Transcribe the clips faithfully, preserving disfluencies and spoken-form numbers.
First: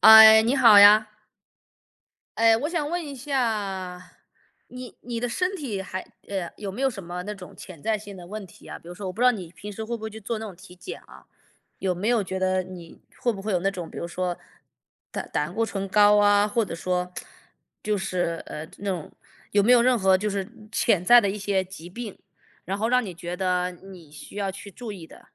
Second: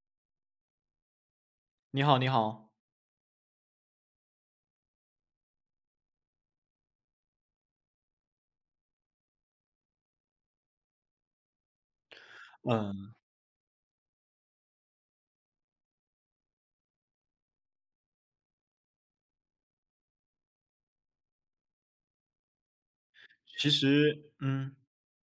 哎，你好呀。你好，你哎，我好。想问一下，你你的身体还呃有没有什么那种潜在性的问题啊？比如说，我不知道你平时会不会去做那种体检啊？有没有觉得你嗯，会不会有那种，比如说胆胆固醇高啊，或者说就是呃那种有没有任何就是潜在的一些疾病，然后让你觉其得你实需要去嗯，注意的？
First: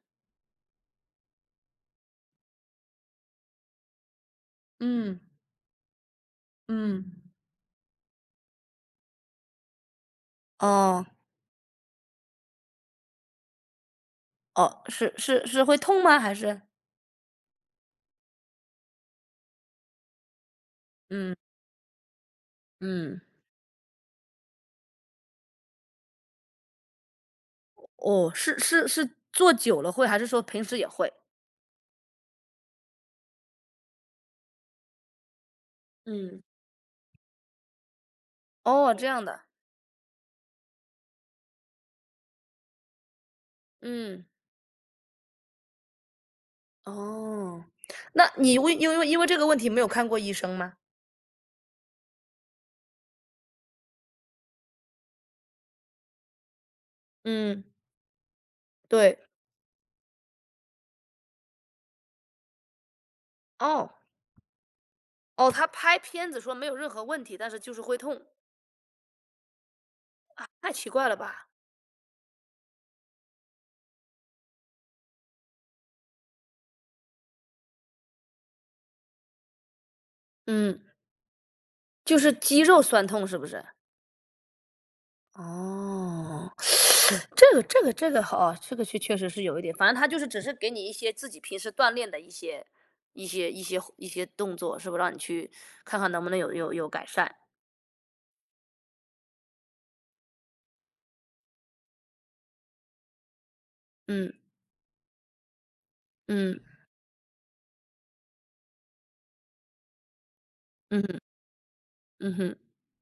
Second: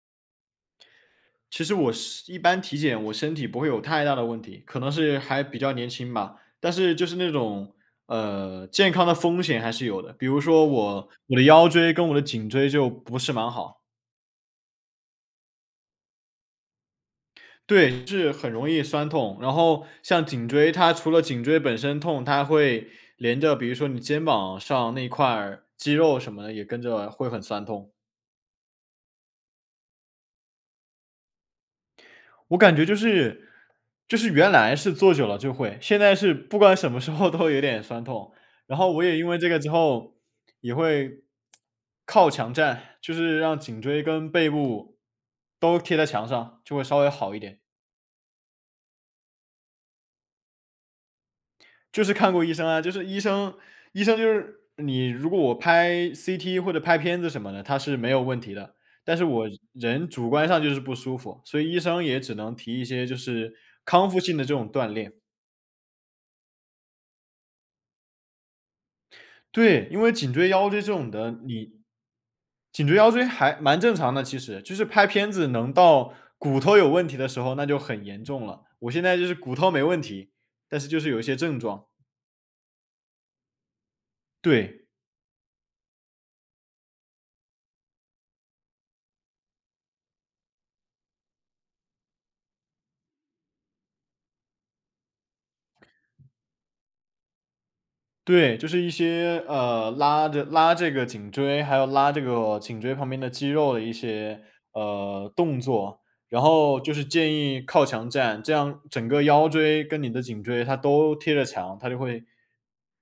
其实我是一般体检，我身体不会有太大的问题，可能是嗯还比较年轻吧。但是嗯。就是那种，呃，健康的风险还是有的。比如说哦。我我的腰椎跟我的颈椎就不是蛮好，哦，是是是会痛吗？还是？对，是很容易酸痛。然后像颈椎，它除了嗯？颈椎本身痛，它会嗯。连着，比如说你肩膀上那块儿肌肉什么的也跟着会很酸痛。哦，是是是做久了会，还是说平时也会？我感觉就是就是原来是坐久了就会，现在是嗯，不管什么时候都有点酸痛。然后哦，我这也样因为的。这个之后也会靠墙站，就是让颈椎嗯，跟背部都贴在墙上，就会稍微好一点。哦，那你为因为因为这个问题没有看过医生吗？就是看过医生啊，就是医生医生就是你如果我拍 C T 或者拍片子什么嗯。的，他是没有问题的。但对。是我人主观上就是不舒服，所以医生也只能提一些就是哦，康复性的这种锻炼。哦，他拍片子说没有任何问题，但是就是会痛，对，因为颈椎腰太椎奇这怪种了的，吧？你颈椎腰椎还蛮正常的，其实就是拍片子能到骨头有问题的时候，那就很严重了。我现在就是骨头没问题，嗯。但是就是有一些症状。就是肌肉酸痛是不是？对，哦，这个这个这个好，这个确确实是有一点，反正他就是只是给你一些自己平时锻炼的一些一些一些一些动作，是不是让你去看看能不能有有有改善。对，就是一些呃拉着拉这个颈椎，还有拉这个颈椎旁边的肌肉的一嗯些呃动作，然嗯后就是建议靠墙站，这样整个腰椎跟你的颈椎它嗯。都贴着墙，它就会嗯哼。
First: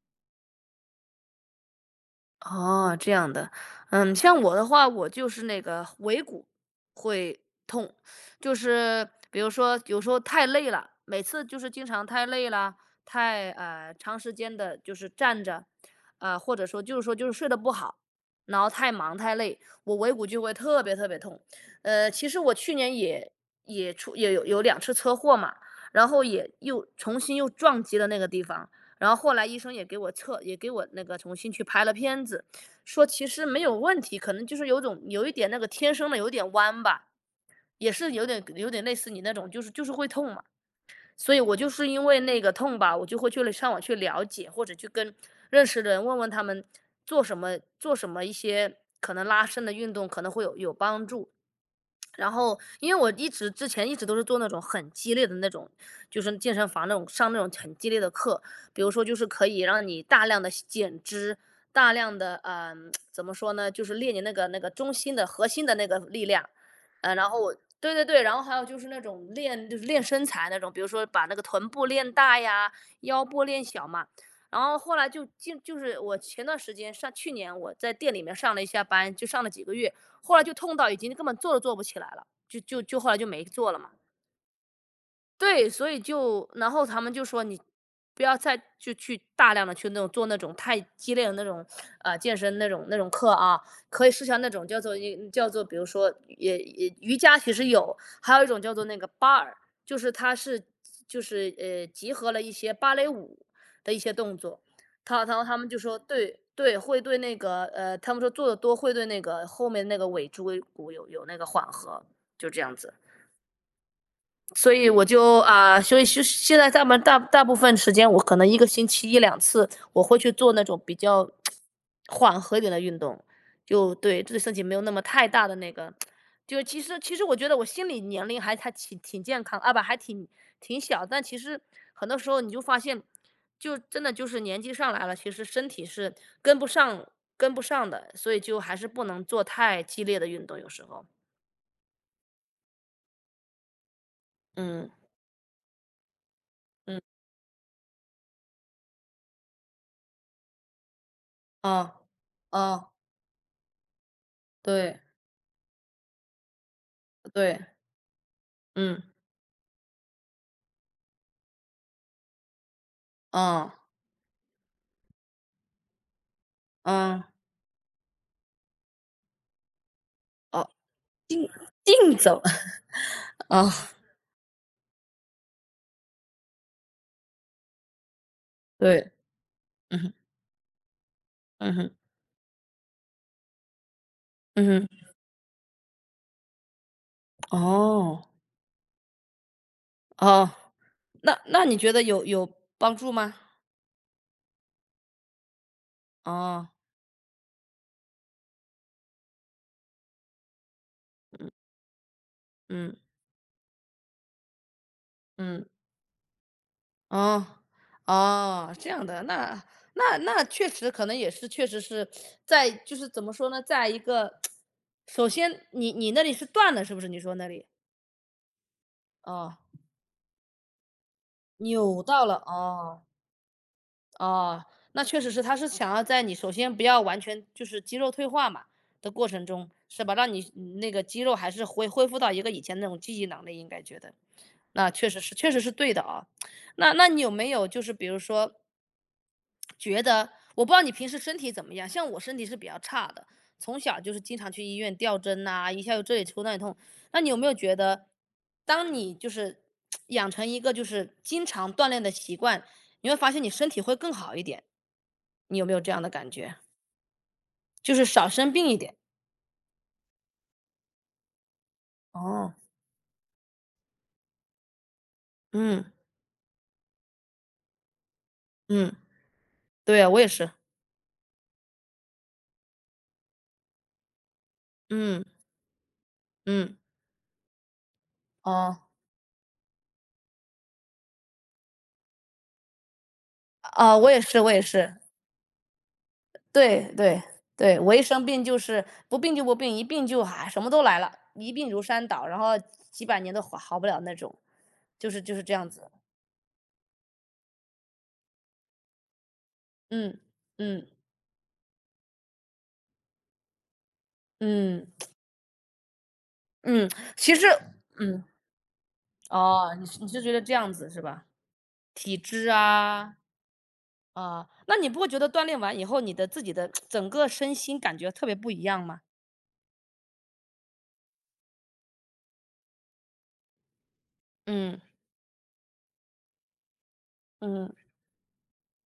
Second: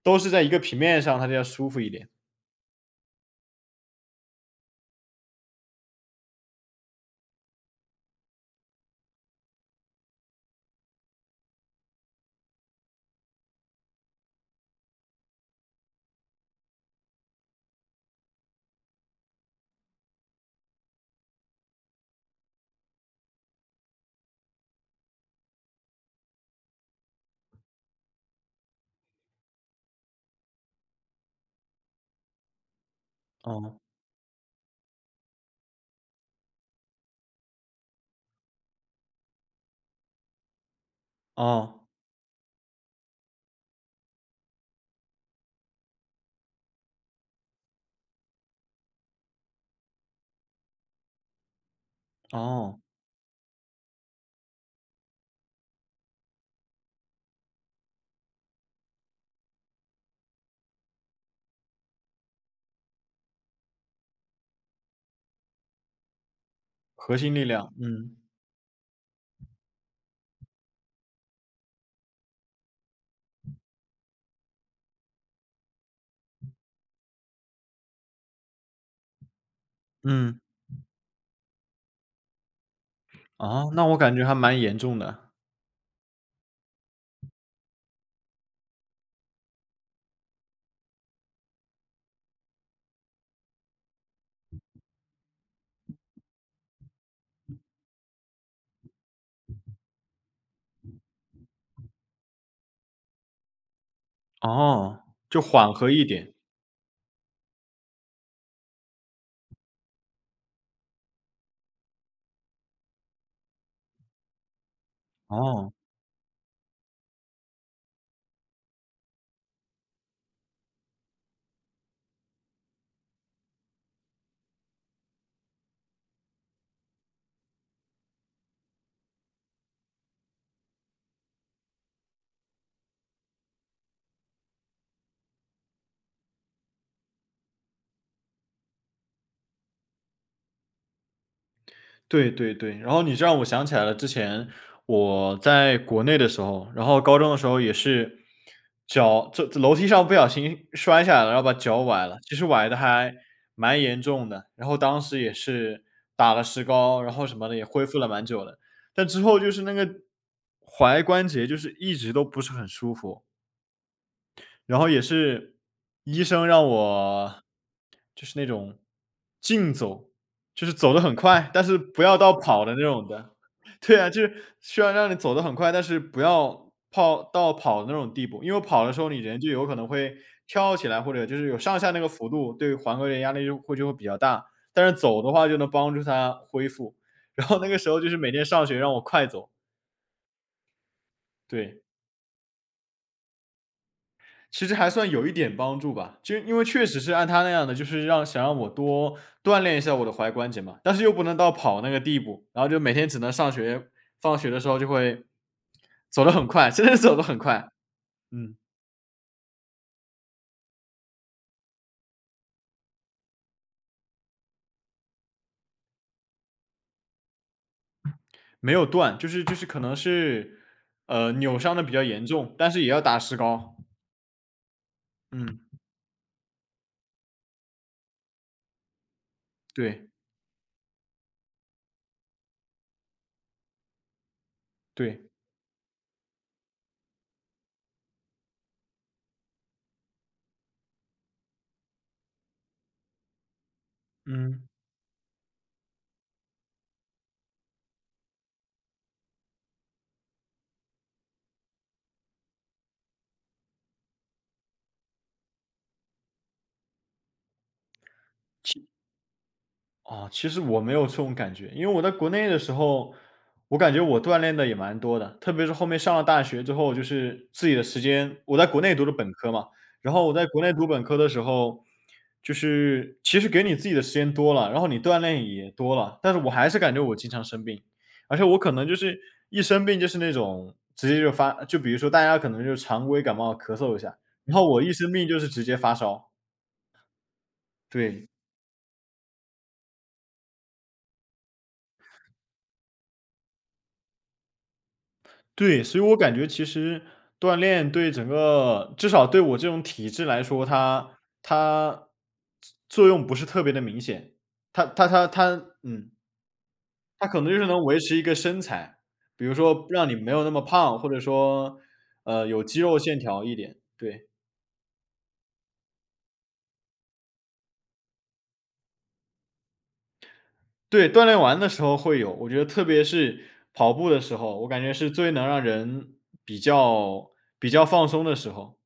都是在一个平面上，它就要舒服一点。哦，这样的。嗯，像我的话，我就是那个尾骨会痛，就是比如说有时候太累了，每次就是经常太累了，太呃长时间的就是站着，呃或者说就是说就是睡得不好，然后太忙太累，我尾骨就会特别特别痛。呃，其实我去年也也出也有有两次车祸嘛，然后也又重新又撞击了那个地方。然后后来医生也给我测，也给我那个重新去拍了片子，说其实没哦，有问题，可能就是有种有一点那个天生的有点弯吧，也是有点有点类似你那种，就是就是会痛嘛。所以我就哦，是因为那个痛吧，我就会去了上网去了解，或者去跟认识的人问问他们做什么做什么一些可能拉伸的运动可能会有有帮助。然后，哦，因为我一直之前一直都是做那种很激烈的那种，就是健身房那种上那种很激烈的课，比如说就是可以让你大量的减脂，大量的嗯、怎么说呢，就是练你那个那个中心的核心的那个力量，呃，核然心后力我量，对对嗯，对，然后还有就是那种练就是练身材那种，比如说把那个臀部练大呀，腰部练小嘛。然后后来就就就是我前段时间上去年我在店里面上了一下班，就上了几个月，后嗯，来就痛到已经根本做都做不起来了，就就就后来就没做哦，了那嘛。我感觉还蛮严重的，对，所以就然后他们就说你不要再就去大量的去那种做那种太激烈的那种，呃，健身那种那种课啊，可以试下那种叫做一叫做比如说也也瑜伽其实有，还有一种叫做那个 bar，就是它是就是呃，集合了一些芭蕾舞的一些动作。哦，他然就后他们缓就和说一点，对对，会对那个呃，他们说做的多会对那个后面那个尾椎骨有有那个缓和，就这样子。所以我就啊、哦。呃所以是现在大部大大部分时间，我可能一个星期一两次，我会去做那种比较缓和一点的运动，就对对身体没有那么太大的那个。就其实其实我觉得我心理年龄还还挺挺健康啊，不还挺挺小，但其实很多时候你就发现，就真的就是年纪上来了，其实身体是跟不上跟不上的，所以就还是不能做太激烈的运动，有时候，对对对，然后你这让我想起来了，之前嗯我在国内的时候，然嗯，后高中的时候也是脚这这楼梯上不小心摔下来了，然后把脚哦崴了，其实崴的哦，还蛮严重的，然后对。当时也是打了石膏，然后什么的对，也恢复了蛮久的，嗯，但之后就是那个踝关节就是一直都不是很舒服，嗯，然后也是医生让嗯，我就是那种竞走，就哦，是走得很快，但是不竞要到走。跑的那种的。哦，对啊，就是需要让你走得很快，但是不要跑到跑的那种地步，因为跑的时候对，你人就有可能嗯哼，会跳起来，或者就是有嗯上下哼，那个幅度，对环格的压力就会就会比较大。嗯但哼，是走的话就能帮助他恢复，然后那个时候就是哦，每天上学让我快走，哦，那那你对。觉得有有帮助吗？其实还算有一点帮助吧，就因为哦，确实是按他那样的，就是让想让我多锻炼一下我的踝关节嘛，但是又不能嗯到跑那个地步，然后就嗯每天只能上学放学的时候就会嗯，走得很快，真的是走得很哦，快。嗯，哦，这样的，那那那确实可能也是，确实是在就是怎么说呢，在一个首先你你那里是断了是不是？你说那里，没有断，就是哦，就是可能是，呃，扭伤的比较扭到严了，重，但是也哦。要打石膏。哦，那确实是，他嗯，是想要在你首先不要完全就是肌肉退化嘛的过程中，是对，吧？让你那个肌肉还是恢恢复到一个以前那种记忆能力，应该觉得那确实对，是确实是对的啊。那那你有没有就是比如说觉得，我不知道你平时身体怎么样，像我身体是比较差的，从小就是经常去嗯。医院吊针呐、一下又这里抽那里痛。那你有没有觉得，当你就是养成一个就是经常锻炼的习惯，你会发现你身体会更好一点？你有没有这样的感觉？就是少生病一点。哦，其实我没有这种感觉，因为我在国内哦，的时候，我感觉我锻炼的也蛮多的，特别是嗯，后面上了大学之后，就是自己的时间，我在国嗯，内读的本科嘛，对啊，然我也后我在是。国内读本科的时候，就是其实给你自己的时间多了，然后你锻嗯，炼也多了，但是我还嗯，是感觉我经常生病，而且我可哦，能就是一生病就是那种直接就发，就比如说大家可能就常规感冒咳嗽啊，一我下，也是我然也后我一是。生病就是直接发烧，对对对，我一生对，病就是不病就不病，一病就啊，什么都来了，一病如山倒，然后几百年都好好不了那种，就是就是这样子。对，所以我感觉其实锻炼对整个至少对我这种体嗯，质来说，嗯，它它作用不是特别的明显。它嗯，它它它嗯，嗯，它其可实能就是能维持一嗯，个身材，比如哦，你说是你让你是觉没得有那这么样子胖，是或者吧？说，体呃，质有肌肉啊，线条一点，对。啊，那你不会觉得锻炼完以后，你的自己的 整个身心感觉特别不一样吗？对，锻炼完的时候会有，我觉得特别是跑步的时候，我嗯。感觉是最能让人比较嗯。比较放松的时候。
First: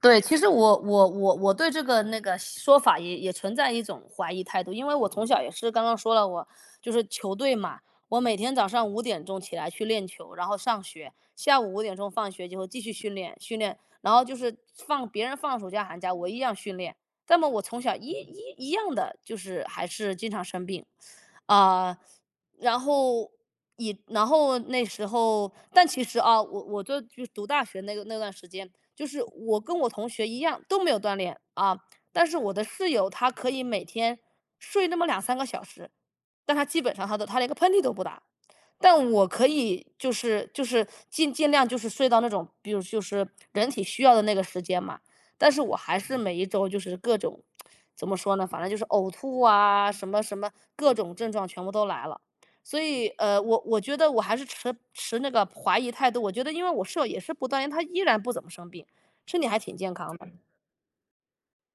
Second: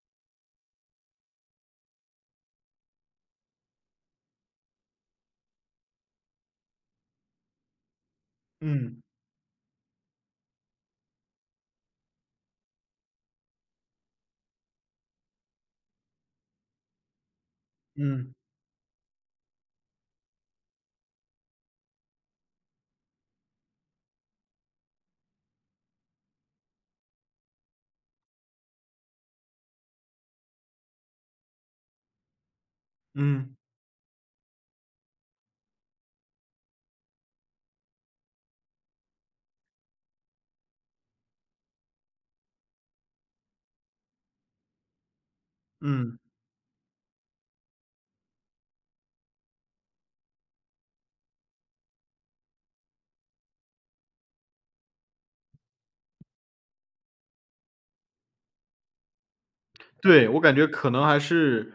对，其实我我我我对这个那个说法也也存在一种怀疑态度，因为我从小也是刚刚说了我，就是球队嘛，我每天早上五嗯，点钟起来去练球，然后上学，下午五点钟放学以后继续训练训练，然后就是放别人放暑假寒假，我一样训练。那么我从小一嗯，一一样的就是还是经常生病，啊、然后以然后那时候，但其实啊，我我就就读大学那个那段时间，就是我跟我同学一样都没有锻炼啊，但是我的室友他可嗯，以每天睡那么两三个小时，但他基本上他的他连个喷嚏都不打。但我可以就是就是尽尽量就是睡到那种，比如就是人体需要的那个时间嘛，但是我还是嗯。每一周就是各种怎么说呢，反正就是呕吐啊，什么什么各种症状全部都来了。所以，呃，我我觉得我还是持持那个怀疑态度，我觉得因为我室友也是不锻炼，她依然不怎么生病。身体还挺健康的，对，我感觉可能还是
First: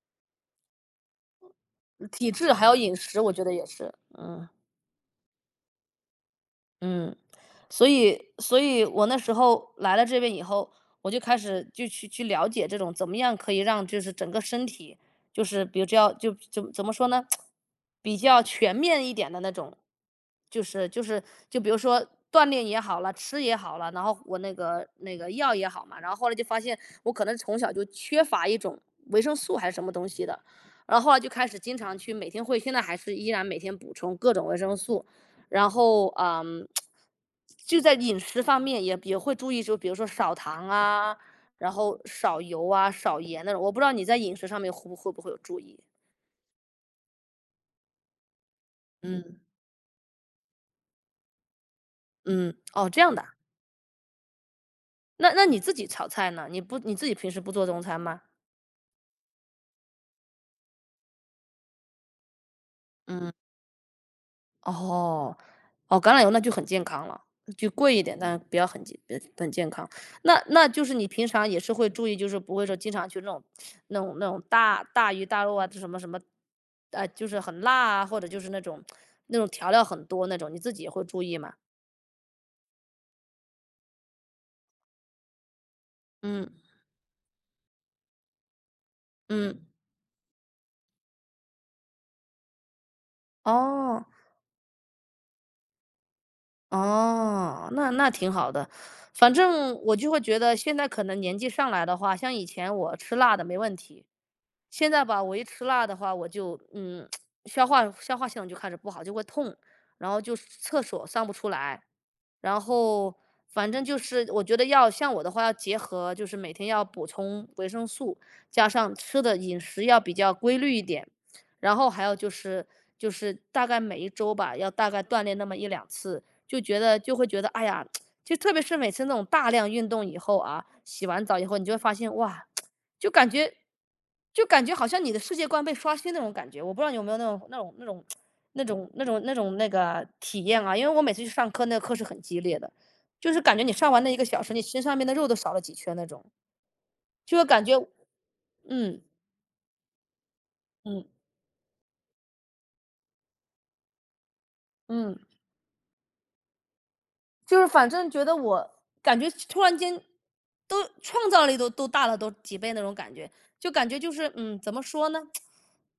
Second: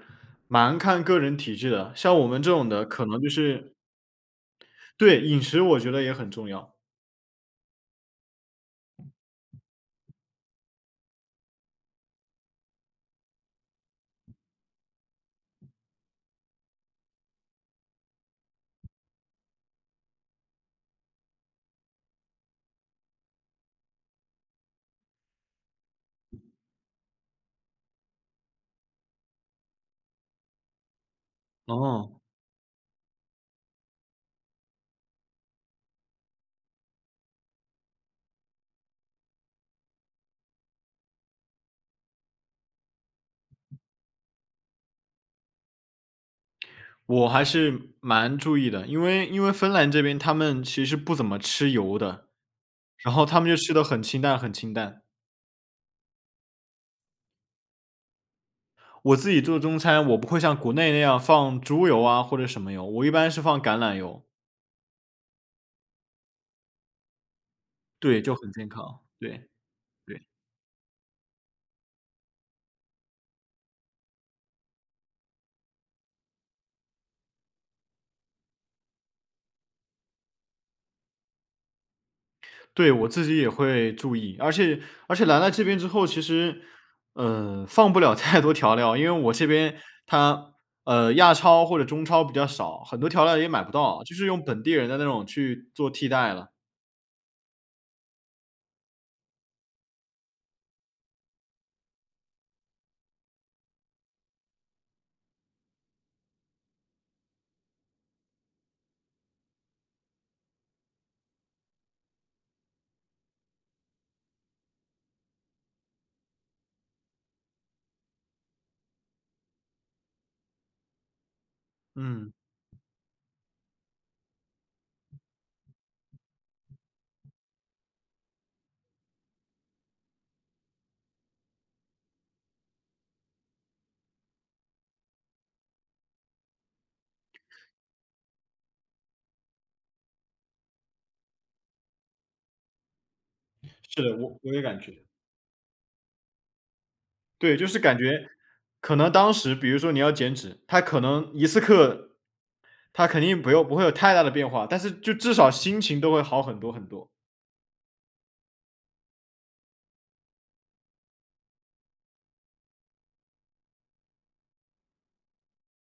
蛮看个人体质的，像我体们这质还种有的，饮可食，能就我觉得也是是，嗯。对，饮食我觉得也很重要。嗯，所以所以我那时候来了这边以后，我就开始就去去了解这种怎么样可以让就是整个身体，就是比如这样就怎怎么说呢，比较全面一点的那种，就是就是就比如说锻炼也好了，吃也好了，然后我那个那个药也好嘛，然后后来就发现我可能从小就缺乏一种维生素还是什么东西的，然后后来就开始经常去哦，每天会，现在还是依然每天补充各种维生素。然后，嗯，就在饮食方面也也会注意，就比如说少糖啊，然后少油啊、少盐那种。我不知道你在饮食上面会不会不会有注意？我还是蛮注意的，因为嗯，因为芬兰这边他们其实不怎么吃油的，嗯，哦，这样然的后啊他们就吃的很清淡很清淡。那那你自己炒菜呢？你不你自己平时不做中餐吗？我自己做中餐，我不会像国内那样放猪油啊或者什么油，我一般嗯。是放橄榄油，哦，哦，橄榄油那就很健康了，就贵一点，对，就但很不要健很健康，呃对很健康。对。那那就是你平常也是会注意，就是不会说经常去那种那种那种大大鱼大肉啊，这什么什么，呃，就是很辣啊，或者就是那种那种调料很多那种，你自己也会注意吗？对，我自己也会注意，而且而且来了这边之后，其嗯，实，呃，放不了 太多调料，因为我这嗯，边它，呃，亚超或者中超比较少，很多调料也买不到，哦，就是用本地人的那种去做替代了。哦，那那挺好的。反正我就会觉得现在可能年纪上来的话，像以前我吃辣的没问题，现在吧，我一吃辣的话，我就嗯，消化消化系统就开始不好，就会痛，然后就是厕所上不出来，然后反正就是我觉得要像我的话，要结合就是每天要补充维生素，加上吃的饮食要比较规律一点，然后还有就嗯，是就是大概每一周吧，要大概锻炼那么一两次，就觉得就会觉得哎呀，就特别是每次那种大量运动以后啊，洗完澡以后，你就会发现哇。就感觉就感觉好像你的世界观被刷新那种感觉，我不知道你有没有那种那种那种那种那种那种那个体验啊？因为我每次去上课，那个课是很激烈的，就是感觉你上完是那一的，个我小时，我也你感身上觉，面的肉都少了几圈那种，就会对，感就觉，是感觉可嗯能当时比如说你要减脂，它可嗯能一次课它肯定不用不会有太大的变化，但是就嗯。至少心情都会好很多很多。就是反正觉得我感觉突然间都创造力都都大了，都几倍那种感觉，就感觉就是嗯，怎么说呢？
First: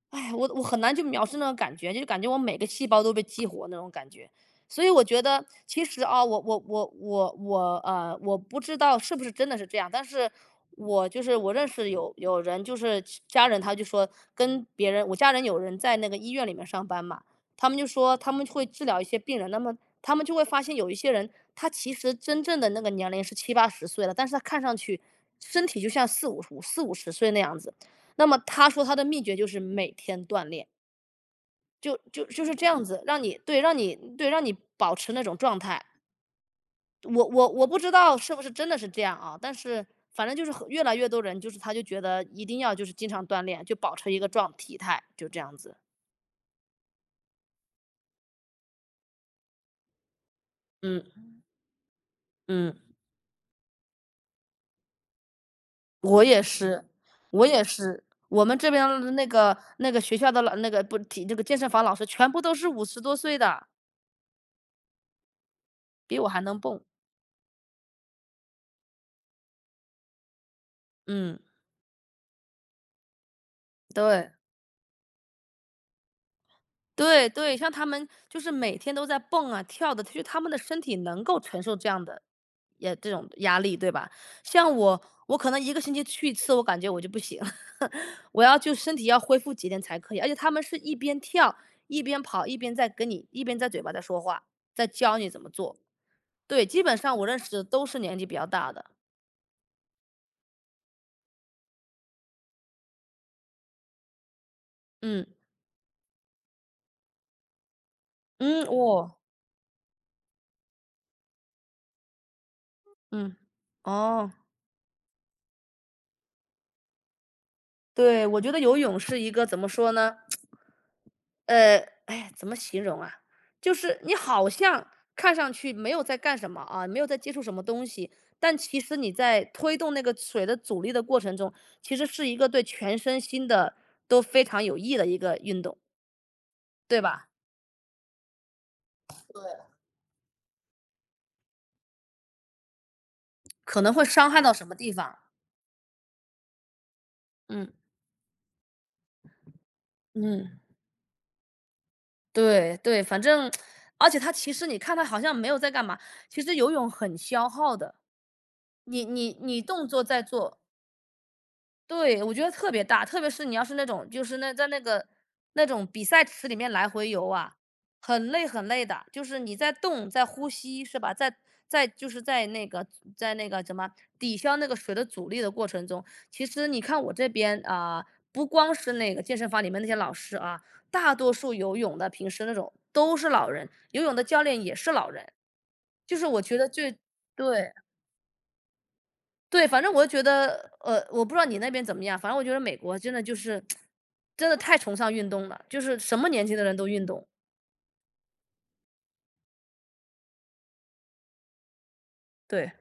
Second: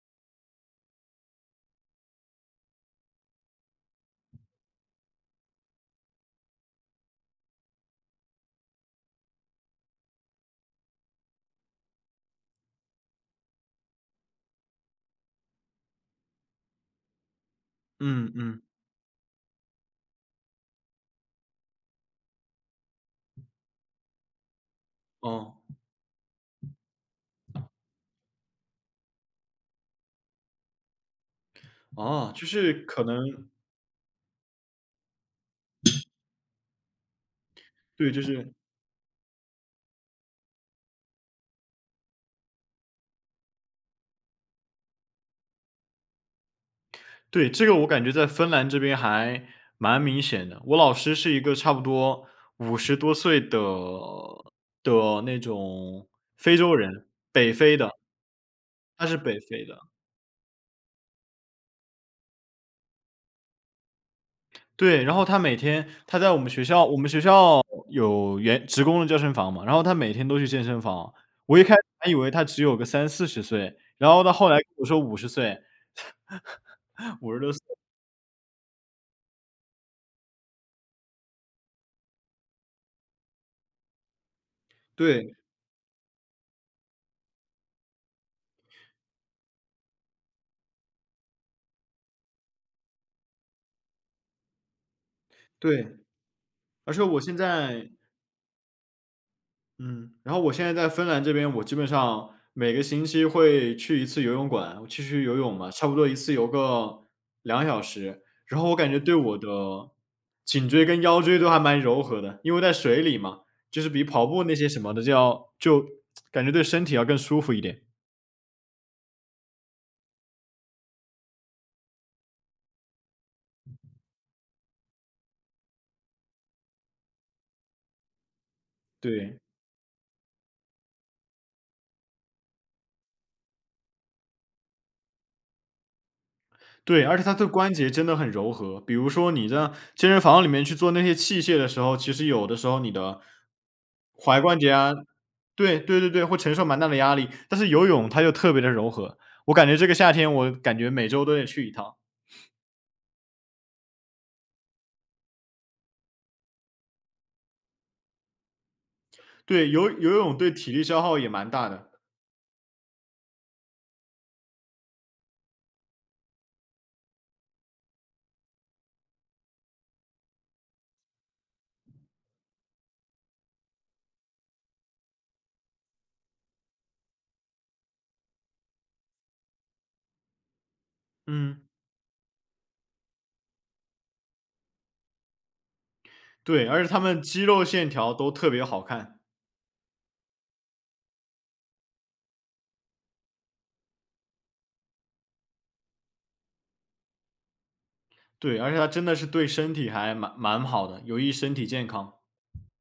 哎，我我很难去描述那种感觉，就感觉我每个细胞都被激活那种感觉。所以我觉得，其实啊，我我我我我呃，我不知道是不是真的是这样，但是我就是我认识有有人，就是家人他就说跟别人，我家人有人在那个医院里面上班嘛，他们就说他嗯们嗯，会治疗一些病人，那么他们就会发现有一些人，他其实真正的那个年龄是七八十岁了，但是他看上去哦身体就像四五五四五十岁那样子。那么他说他的秘诀就是每天锻炼，就就哦，就就是这是样子，可能让你对让你对让你保持那种状态。我我我不知对，道就是不是是真的是这样啊，但是反正就是很越来越多人，就是他就觉得一定要就是经常锻炼，就保持一个状体态，就这样子。对，这个我感觉在芬兰这边还蛮明显的。我老师嗯是一个差不多嗯。五十多岁的的那种我也非洲是，人，我北也非的，是。我们这边儿他是那北个非的。那个学校的老那个不体那个健身房老师全部都是五十多岁的，对，然后他每天比他我在我还们能学蹦。校我们学校有员职工的健身房嘛，然后他每天都去健身房。嗯，我一开始还以为他只有个三四十岁，然后对，到后来跟我说五十岁 对五十多对，岁。像他们就是每天都在蹦啊跳的，就是他们的身体能够承受这样的也这种压力，对吧？像我，对，我可能一个星期去一次，我感觉我就不行，我要就身体要恢复几天才可以。而且他们是一边跳，一边跑，一边在跟你一边在嘴巴在说话，在教你怎么做。对，对，基而本且上我我现认识的都在是年纪比较大的。嗯，然后我现在在芬兰这边，我基本上每个星期会去一次游泳馆，我去去嗯，游泳嘛，差不多一次游个两小时。然嗯，后我感觉对我我的颈椎跟腰椎都还蛮柔和的，因为在水里嗯，嘛，就是比跑哦，步那些什么的就要就感觉对身体要更舒服一点。对，我觉得游泳是一个怎么说呢？呃，哎，怎么形容啊？就是你好像看上去没有在干什么啊，没有在接触什么东西，但其实你对，在推动那个水的阻力的过程中，其实是一个对全身心的都非常有益的一个运动，对对，而且吧？它对关节真的很柔和。比如说你在健身房里面去做那些器械的时候，其实有的时候你的可能会伤害踝到关什节么地啊方？对对对对，会承受蛮大的压力。但是嗯游泳它就特别的柔和，我感觉这个夏天我嗯。感觉每周都得去一趟。对对，反正而且他其实你看他好像没有在干嘛，其实游泳很消耗的。你你你对，动游作游在泳对做，体力消耗也蛮大的。对，我觉得特别大，特别是你要是那种就是那在那个那种比赛池里面来回游啊，很累很累的，就是你在动，在呼吸，是吧？在在就是在那个在那个什么抵消那个水的阻力的过程中，其实你看我这边啊、不光是那个健身房里面那些老师啊，大多数嗯，游泳的平时那种都是老人，游泳的教练也是老人，就是我觉对，得而且最他们肌肉对线条都特别好看。对，反正我觉得，呃，我不知道你那边怎么样，反正我觉得美国真的就是，真的太崇尚运动了，就是什么年纪的人都运动，对，而且它真的是对身体还蛮蛮好的，有益身体健康。对。